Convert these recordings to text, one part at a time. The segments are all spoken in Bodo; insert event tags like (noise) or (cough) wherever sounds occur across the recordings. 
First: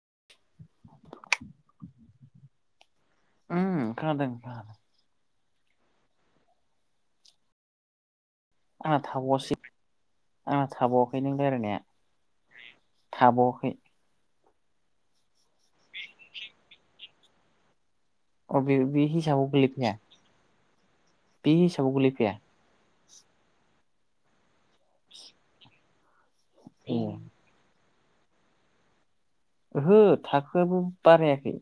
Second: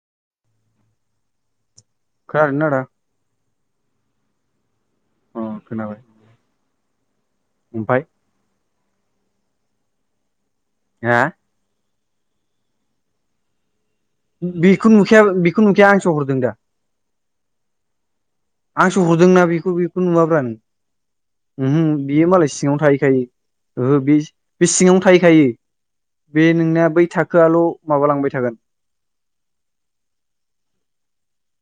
(unintelligible) खोनादोंना आदा? उम खानादों। अ खोनाबाय ओमफाय? आंना थाबावासै आंना हा थाबावाखै नों लायरायनाया। थाबावाखै। उम बेखौ नुखाया बेखौ नुखाया आं सो हरदों दा। अ बे बे आंसो हरदोंना हिसाबाव बेखौ गोलैफाया बेखौ नुवाब्रा बे नों उमहो हिसाबाव बियो गोलैफाया मालाय सिङाव थाहै खायो ओहो बिस बे सिङावनो थाहैखायो बे नोंनिया ए बै थाखोआल' माबालांबाय थागोन ओहो थाखोआबो बारायाखै।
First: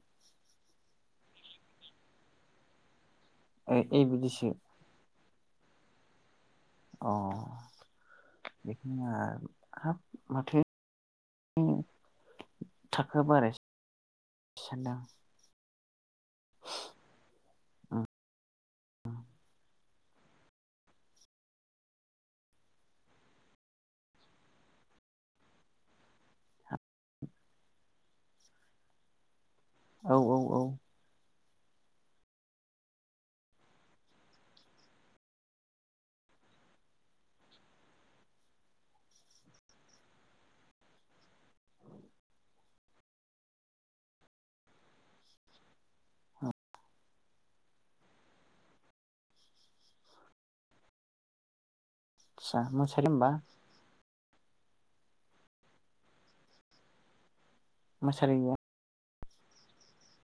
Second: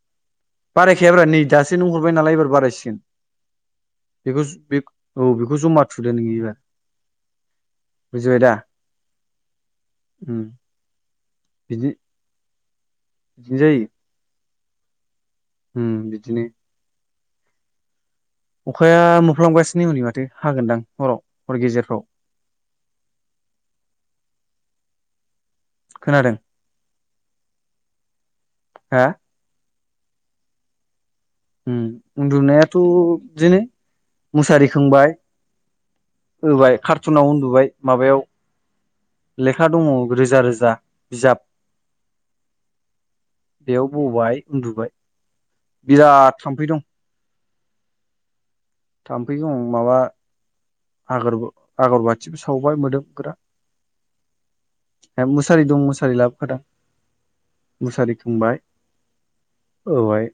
बारायखायाब्रा नै दासो नों हरबाय नालाय एबार बारायसिगोन। ओ ए बेखौ बिदिसो। बे औ बेखौ जमा थुदो नों इबार। अ बेखौनो आहा हाब माथो (unintelligible) जि इदिनो जायो। सानदां उम बिदिनो। अखाया मोफ्लामगासिनो हनै माथो हागोनदां हराव हर गेजेरफ्राव (inaudible) खोनादों हा औ औ औ उम उन्दुनायाथ' बिदिनो मुसारि खोंबाय होबाय कारटुनाव उन्दुबाय माबायाव लेखा दङ रोजा रोजा बिजाब। बेयाव ब'बाय उन्दुबाय बिराद थामफै दं थामफै दं माबा आगोरबो आगरबाथिबो आदसा सावबाय मोसारि होमबा मोदोमगोरा। एम मुसारि दं मुसारि लाबोखादों। मुसारि मोसारि गैया खोंबाय औहाय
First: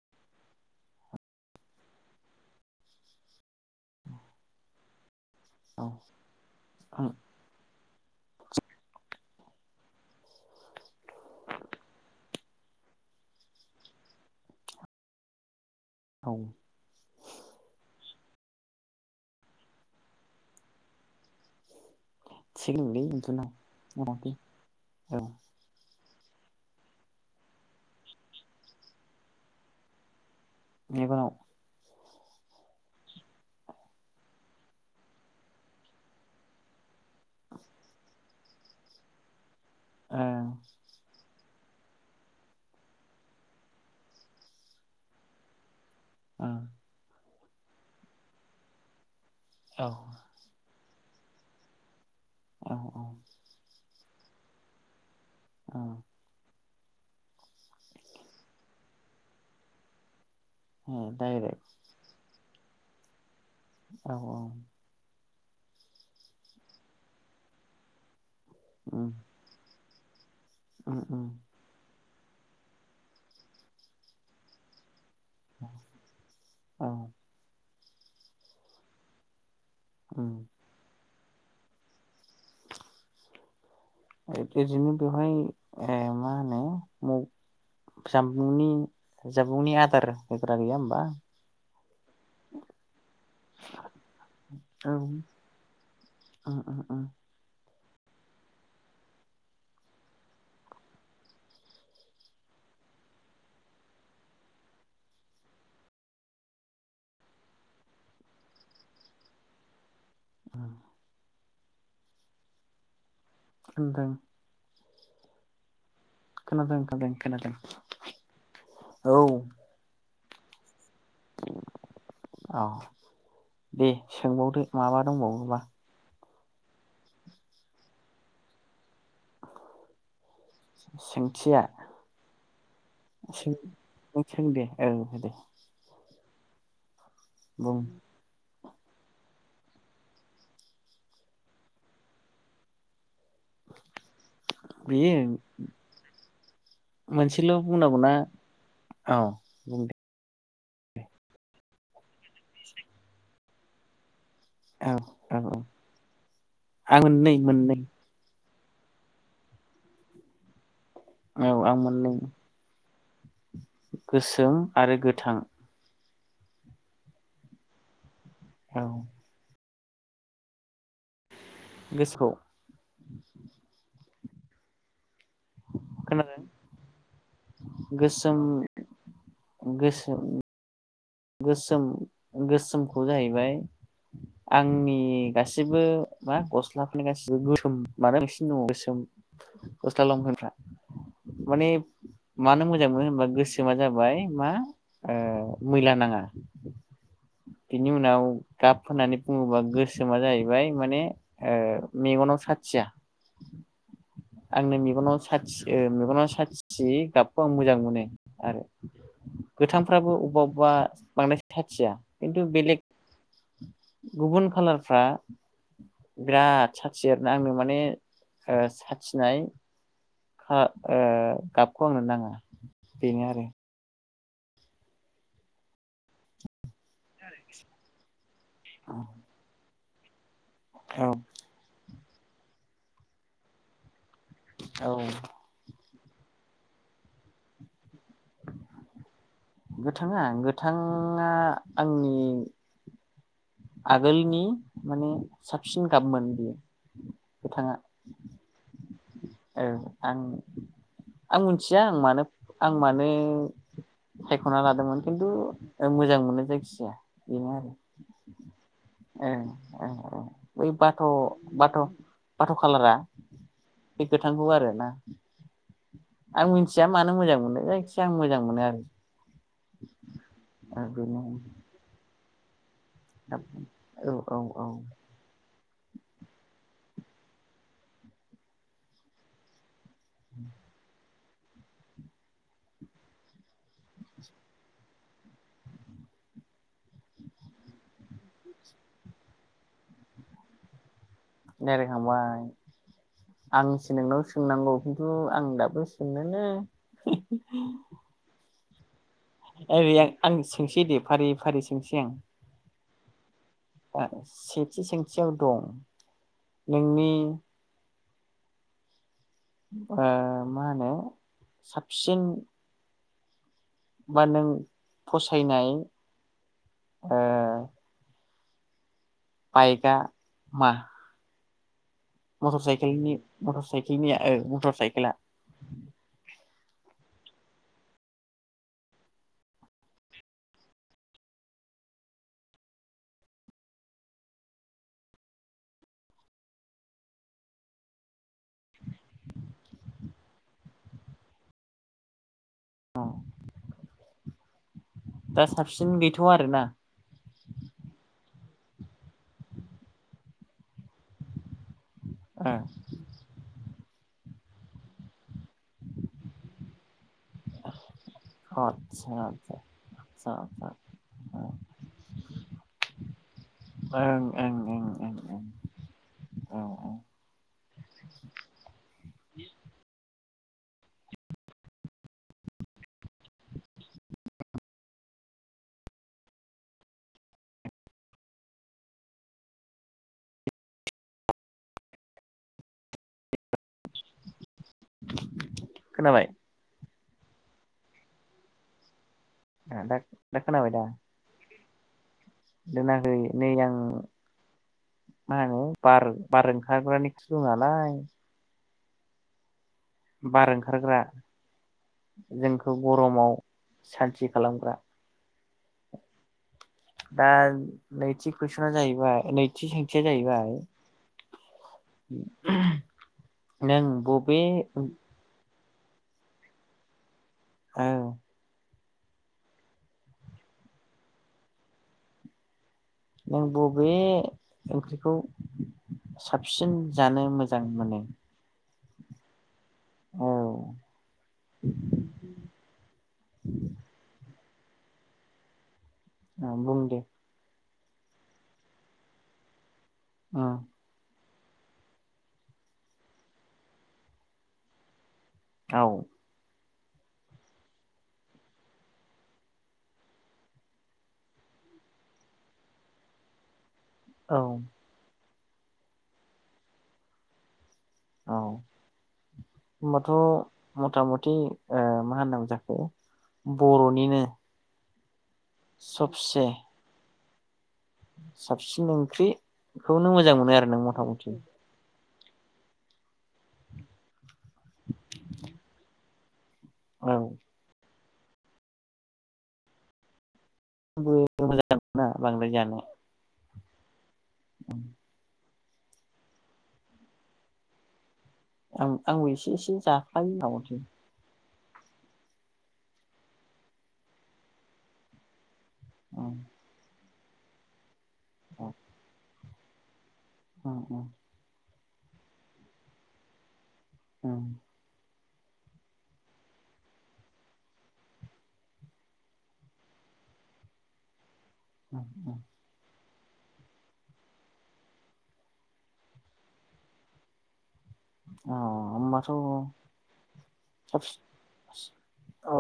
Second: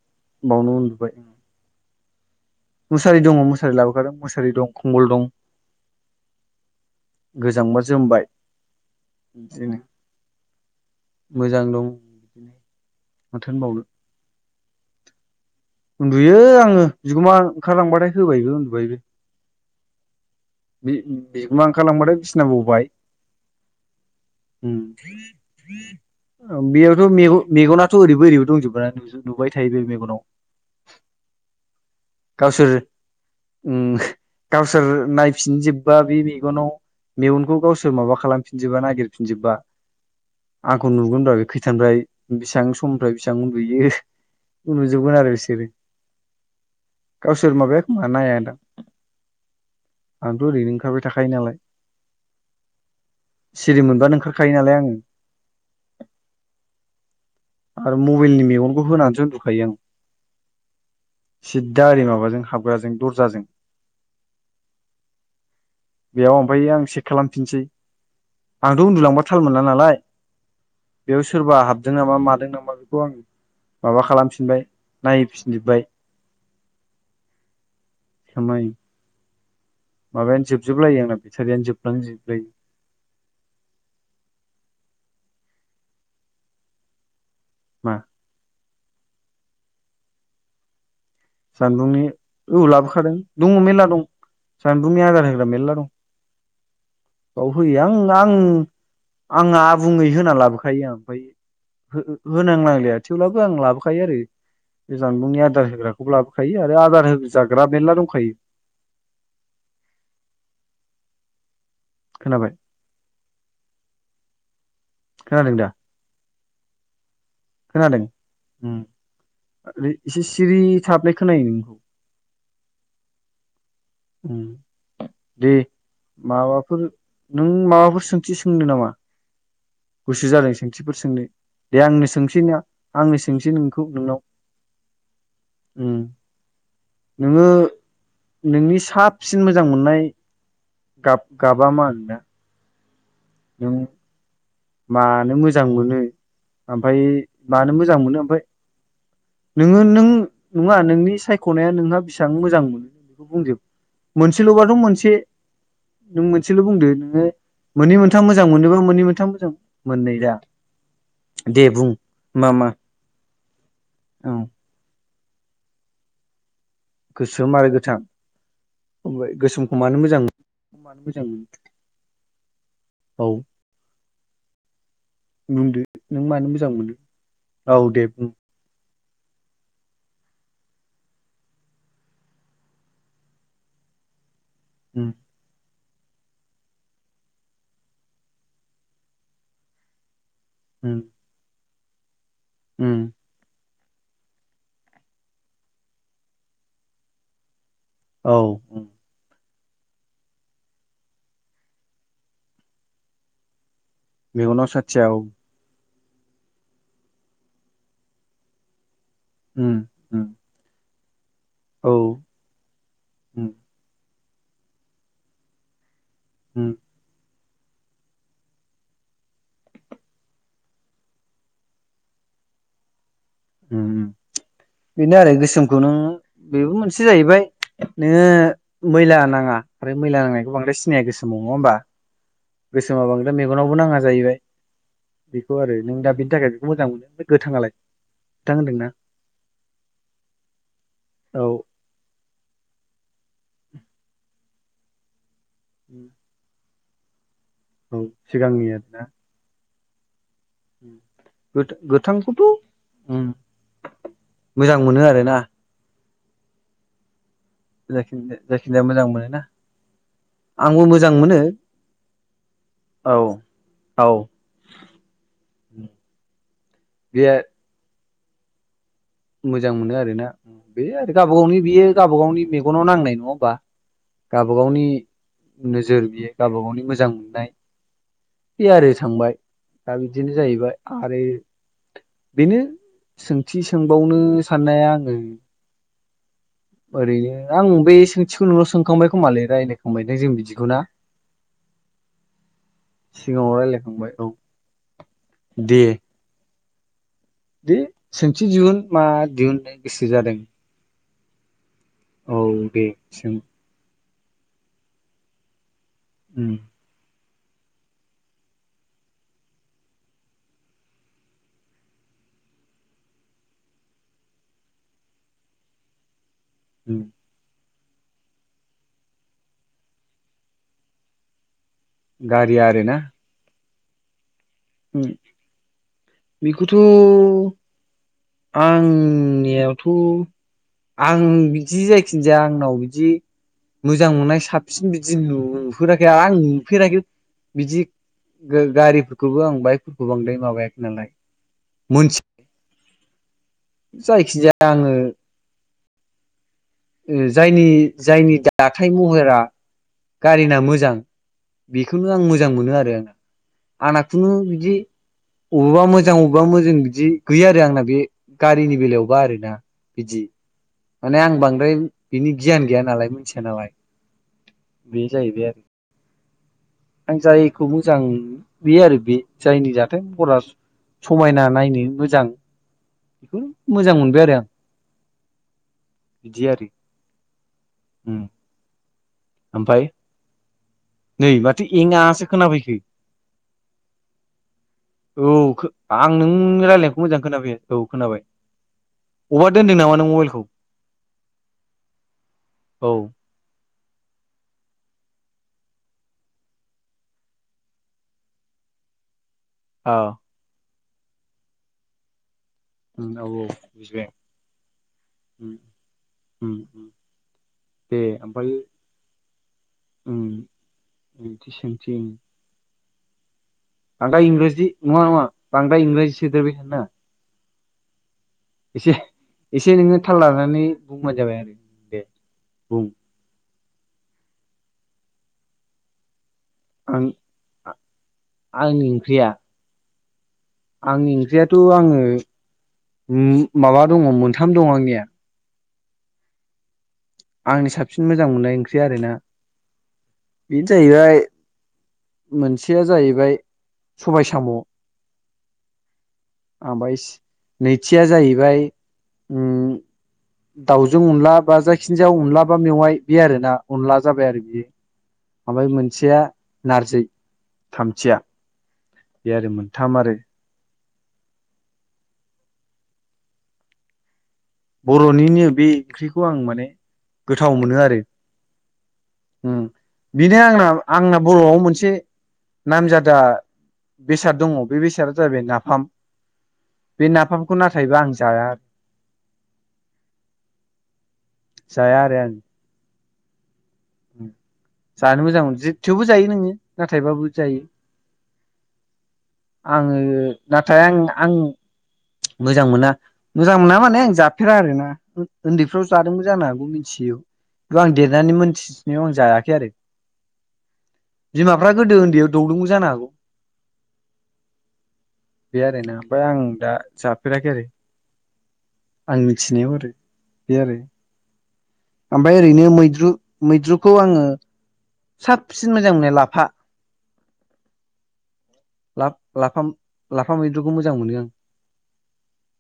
बावनो उन्दुबाय। मुसारि दङ मुसारि लाबोखादों मुसारि दं खमबल दं। औ उ गोजांबा जोमबाय बिदिनो। मोजां दं माथो होनबावनो। औ उन्दुयो आङो बिगुमा ओंखारलांबाथाय होबायबो उन्दुबायबो बि बिगुमा ओंखारलांबाथाय सिना ब'बाय थिगलै बिदिनो मथा मथि उम औ ओम बेयावथ' मेग' मेगनाथ' ओरैबो ओरैबो दंजोबा नुजो नुबाय थायो बे मेगनाव। मेगनाव गावसोर उम गावसोर नायफिनजोबबा बे मेगनाव मेगनखौ गावसोर माबा खालामफिनजोबा नागिरफिनजोबबा ओं आंखौ नुगोनब्रा बे खैथानिफ्राय बेसेबां समनिफ्राय बेसिबां उन्दुयो नुजोबगोन आरो बिसोरो। ओ गावसोर माबाया खोमा नायादां औ आंथ' ओरैनो थाबाय थाखायो नालाय औ औ (unintelligible) ओंखारखायो नालाय आङो आ आरो मबाइलनि मेगनखौ होनानैसो उन्द'खायो आं औ डाइरेक्ट सिद्दा ओरै माबाजों हाबग्राजों दर्जाजों औ औ बेयाव ओमफायो आं चेक खालामफिनसै आंथ' उम उन्दुलांबा थाल मोनला नालाय उम बेयाव उम सोरबा हाबदों नामा मादों नामा बेखौ आं माबा खालामफिनबाय नायफिनजोबबाय औ खामायो उम माबायानो जोबजोबलायो आंना बेटारियानो जोबलांजोबलायो (unintelligible) बेवहाय मा होनो (unintelligible) मा जामुंनि जबुंनि आदार होग्रा गैया होमबा सानदुंनि औ लाबोखादों दङ मेरला दं जानबुंनि आदार होग्रा मेरला दङ ओम ओम ओम बाव होयो आं आं आंना आबुङै होना लाबोखायो आं आमफाय होनांनांलिया थेवब्लाबो आं लाबोखायो आरो बे जानबुंनि आदार होग्राखौबो लाबोखायो आरो आदार होजाग्रा मेरला दंखायो (unintelligible) खोनाबाय नोंथां खोनादोंदा खोनादों खोनादों खोनादों औ ओम एसे सिरि थाबनाय खोनायो नोंनिखौ औ दे सोंबावदो माबा दे दंबावोबा माबाफोर नों माबाफोर सोंथि सोंनो नामा गुसु जादों सोंथिफोर सोंनो सोंथिया दे आंनो सों आंनो सोंसै सों नोंखौ नोंनाव सों दे औ दे ओमण नोङो बुं नोंनि साबसिन मोजां मोननाय गाब गाबा मा नोंना (unintelligible) बेयो मानो मोजां मोनो ओमफाय मोनसेल' मानो मोजां बुंनांगौना मोनो ओमफाय औ बुं नोङो दे नों नङा नोंनि सायख'नाया नोंहा बेसेबां मोजां मोनो बेखौ बुंजोब मोनसेल'बाथ' औ मोनसे औ औ नों मोनसेल' बुंदो आं नोङो मोननै मोननै मोनथाम मोजां मोनोबा मोननै मोनथाम मोजां मोननै दा औ दे आं बुं मोननै मा मा औ गोसोम आरो गोथां गोसो आरो गोथां औ आमफाय गोसोमखौ मानो मोजां मोनो गोसखौ औ बुंदो नों खोनादों मानो मोजां मोनो औ दे बुं गोसोम गोसोम गोसोम गोसोमखौ जाहैबाय आंनि उम गासैबो मा गस्लाफोरनि गासिबो गोसोम मानो बांसिनो दङ गोसोम गस्ला लंफेनफ्रा ओम माने मानो मोजां मोनो होनबा गोसो मा जाबाय मा मैला नाङा बिनि उनाव औ गाब उम होननानै बुङोबा गोसोमा जाहैबाय माने ओ मेगनाव साथिया मेगनाव आंनो साथिया मेगनाव औ साथस ओ मेगनाव सासियि गाबखौ आं मोजां मोनो आरो उम गोथांफ्राबो उम अबबा अबबा बांद्राय थाथिया औ खिन्थु बेलेग उम गुबुन खाालारफ्रा बिराद उम साखथि आरो आंनो माने ओ सा थानाय खा ओ गाबखौ आंनो नाङा बेनो आरो उम उम बेनो आरो गोसोम खुनो बेबो मोनसे जाहैबाय नोङो मैला नाङा आरो मैला नांनाय बांद्राय सिनाया औ गोसोमाव नङा ओमबा गोसोमा बांद्राय मेगनावबो नाङा जाहैबाय औ बेखौ आरो नों दा बेनि थाखाय बेखौ मोजां मोनो गोथाङालाय थां होनदोंना गोथाङा गोथांङा औ आंनि आगोलनि माने साबसिन गाबमोन बियो गोथाङा औ सिगांनि आरनोना औ आं आं मोनथिया आं मानो गोथांखौथ' आं मानो उम सायख'ना मोजां लादोंमोन मोनो खिन्थु आरोना ओ मोजां मोनो जायखिजाया बेनो आरो जायखिनजा जायखिनजाया मोजां मोनोना ओं ओं ओं बै आंबो बाथ' मोजां मोनो बाथ' बाथ' खालारा औ बे औ गोथांखौ आरोना आं मिन्थिया मानो बे मोजां मोनो जायखिजाया आं मोजां मोनो आरो मोजां मोनो आरो ना बे आरो बेनो गावबा गावनि बेयो गाबा गावनि मेग गनाव नांनाय नङा ओम्बा औ औ गाबा औ गावनि नोजोर बियो गावबा गावनि मोजां मोननाय बे आरो थांबाय दा बिदिनो जाहैबाय आरो बेनो सोंथिस सोंबावनो साननाया आङो ओरैनो आं बे सोंथिखौ नोंनाव सोंखांबाय खोमालै रायलायखांबाय दां जों बिदिखौ ना लायरायखांबाय सिगाङाव आंसो रायज्लायखांबाय नोंनाव औ सोंनांगौ खिन्थु आं दाबो दे सोंनोनो (unintelligible) दे सोंथि जिउन मा दिहुननो ओरै आं गोसो आं जादों सोंसै दे फारि फारि सोंसै आं औ दे सों (unintelligible) सेथि सोंथियाव दं उम नोंनि ओ मा होनो साबसिन बा नों फसायनाय उम ओ बायगा माह मथ'र गारिया आरोना साइखेलनि मथर साइखेलनिया ओ मथ'र उम साइकेला बेखौथ' आंनियावथ' आं बिदि जायखिन्जाया आंनाव बिदि मोजां मोननाय साबसिन बिदि नुफेराखै आं नुफेराखै बिदि गो गारिफोरखौबो आं बाइकफोरखौ बांद्राय माबायाखै नालाय मोनथि जायखिजाया आङो सिन गैथ'आ आरोना ओ जायनि जायनि दाथाय महोरा गारिना मोजां बेखौनो आं मोजां ओ मोनो आरो आङो आंना खुनु बिदि अबबा मोजां अबबा मोजिं बिदि गैया आरो आंना बे गारिनि आदसा बेलायावबा आरोना आदसा बिदि ओं ओं ने आं बांद्राय बिनि गियान गैया नालाय मिन्थिया नालाय ओं ओं बे ओं जाहैबाय आ औ औ (unintelligible) आं जायखौ मोजां बेयो आरो बे जायनि जाथाय फरास समायना नायनो मोजां हो मोजां मोनबाय आरो आं इदि आरो उम ओमफाय नै माथो एंङासो खोनाफैखो औ खो आं खोनाबाय नों रालाय (unintelligible) मोजां खोनाफैयाखै औ खोनाबाय अबबा दोनदों दा नामा नों दा मबाइलखौ खोनाबाय दा औ दोनाखै नै आं मा होनो बार बार ओंखारग्रानि खिथुनालाय औ बार ओंखारग्रा। जोंखौ गरमाव सान्थि खालामग्रा। उम। दा नैथि कुइसना जाहैबाय नैथि सोंथिया उम ओंथि सोंथि जाहैबाय। (unintelligible) नों बांद्राय बबे इंराजि नङा नङा बांद्रायर इंराजि सदोरबाय थानो नाङा। औ। एसे एसे नोङो थाल लानानै बुंबानो जाबाय आरो दे बुं। नों बबे ओंख्रिखौ साबसिन आं जानो मोजां मोनो? आंनि ओंख्रिया औ आंनि ओंख्रियाथ' आङो उम माबा दङ मोनथाम दङ आंनिया। ओ बुं दे। आंनि साबसिन मोजां मोननाय ओंख्रि आरो ना बेनो औ जाहैबाय मोनसेया जाहैबाय सबाय साम' औ। ओमफ्राय नैथिया जाहैबाय उम दाउजों अनला बा जायखिनिजाया अनला बा मेवाइ बे आरोना अनला जाबाय औ आरो बियो। ओमफ्राय मोनसेया नारजि। थामथिया औ बे आरो मोनथाम होमबाथ' आरो। मथा मथि ओ मा होननांगौ जाखो बर'निनो बर'निनो बे ओंख्रिखौ आं सबसे माने गोथाव मोनो आरो। साबसिन उम ओंख्रिखौनो मोजां बिनो मोनो आंना आरो नों मथा आंना मथि बर'आव मोनसे नामजादा बेसाद दङ बे बेसादा जाबाय नाफाम। बे औ आंबो नाफामखौ नाथायबा आं जाया आरो। बेबो मोजां जाया नङा आरो आं बांद्राय जानाया। जानो मोजां मोनोजे थेवबो जायो नोङो नाथायबाबो जायो। आं आंबो एसे एसे आङो जाखायो मथा मथि नाथाय आं आं। मोजां मोना मोजां मोना माने आं जाफेरा आरो ना। उन्दैफ्राव जादोंबो उम जानो हागौ मिथियैआव किन्तु आं देरनानै मोनथि हायाखै आरो। उम उम। बिमाफोरा गोदो उन्दैयाव दौदोंबो जानो हागौ। उम। बे आरोना ओमफ्राय आं दा जाफेराखै आरो। आं मिथिनायाव आरो बे आरो। उम ओमफ्राय उम ओरैनो मैद्रु मैद्रुखौ आङो साबसिन मोजां मोनो लाफा। अ लाफ होमबाथ' -लाफा-लाफा मैद्रुखौ मोजां मोनो आं। साबसिन अ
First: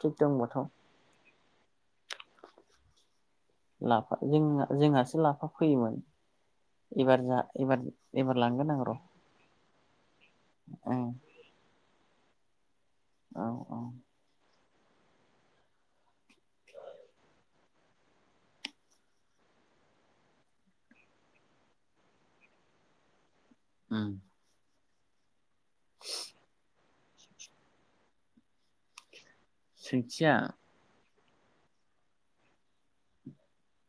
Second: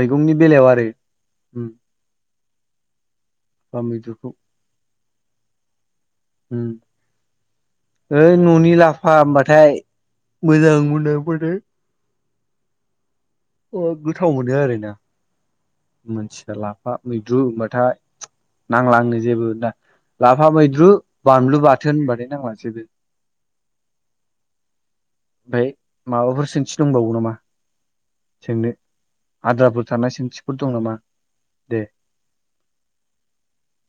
थिग दंबाथ' बेलायाव आरो उम। लाफा जोंना जोंहासो लाफा फैयोमोन उम एबार जा एबार ओइ एबार लांगोन न'नि आं र' लाफा होमबाथाय मोजां ओं मोननाया मोनो। औ औ अ गोथाव मोनो आरोना? मोनथिया लाफा मैद्रु होनबाथाय नांला आंनो जेबो। दा लाफा मैद्रु बानलु बाथोन होनबाथाय नांलासैबो। उम ओमफाय माबाफोर सोंथि दंबावो नामा सोंनो? आद्राफोर थानाय सोंथिया सोंथि। दं नामा दे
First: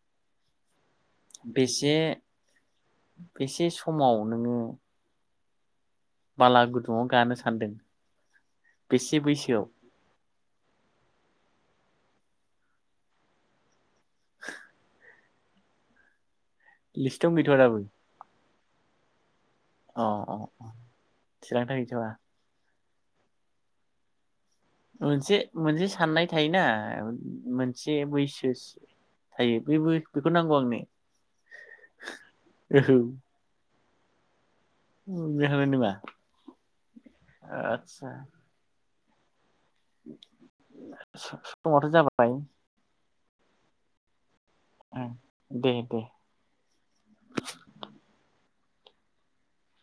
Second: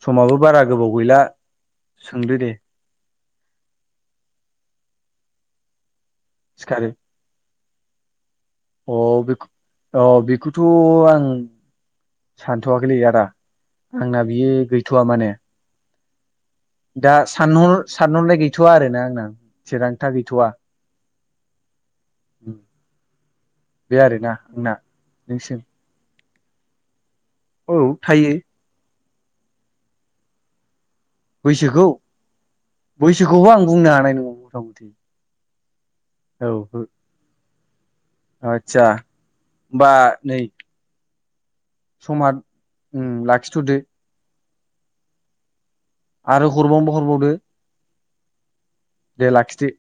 समाबो बारा गोबाव गैला सोंदो दे। एसे समाव नोङो बाला सिखारो गुदुंङाव गानो सान्दों अ बेख अ बेखौथ' आं सानथ'वाखैलै आदा आंना बियो गैथ'वा माने दा लिस्टआवनो गैथ'आ दाबो सानहर सानहरनाय गैथ'वा आरोना आंना अ थिरांथा अ गैथ'वा थिरांथा गैथ'आ बे आरोना आंना मोनसे नोंसिम मोनसे साननाय थायोना औ मोनसे थायो बैसोस थायो बेबो बेखौ नांगौ आंनो बैसोखौ ओहो बैसोखौबो आं बुंनो हानाय नं (unintelligible) (unintelligible) औ उम आदसा आतसा बा नै स समावथ' समा जाबाय उम लाखिथ'दो उम दे दे आरो हरबावनोबा हरबावदो दे लाखि दो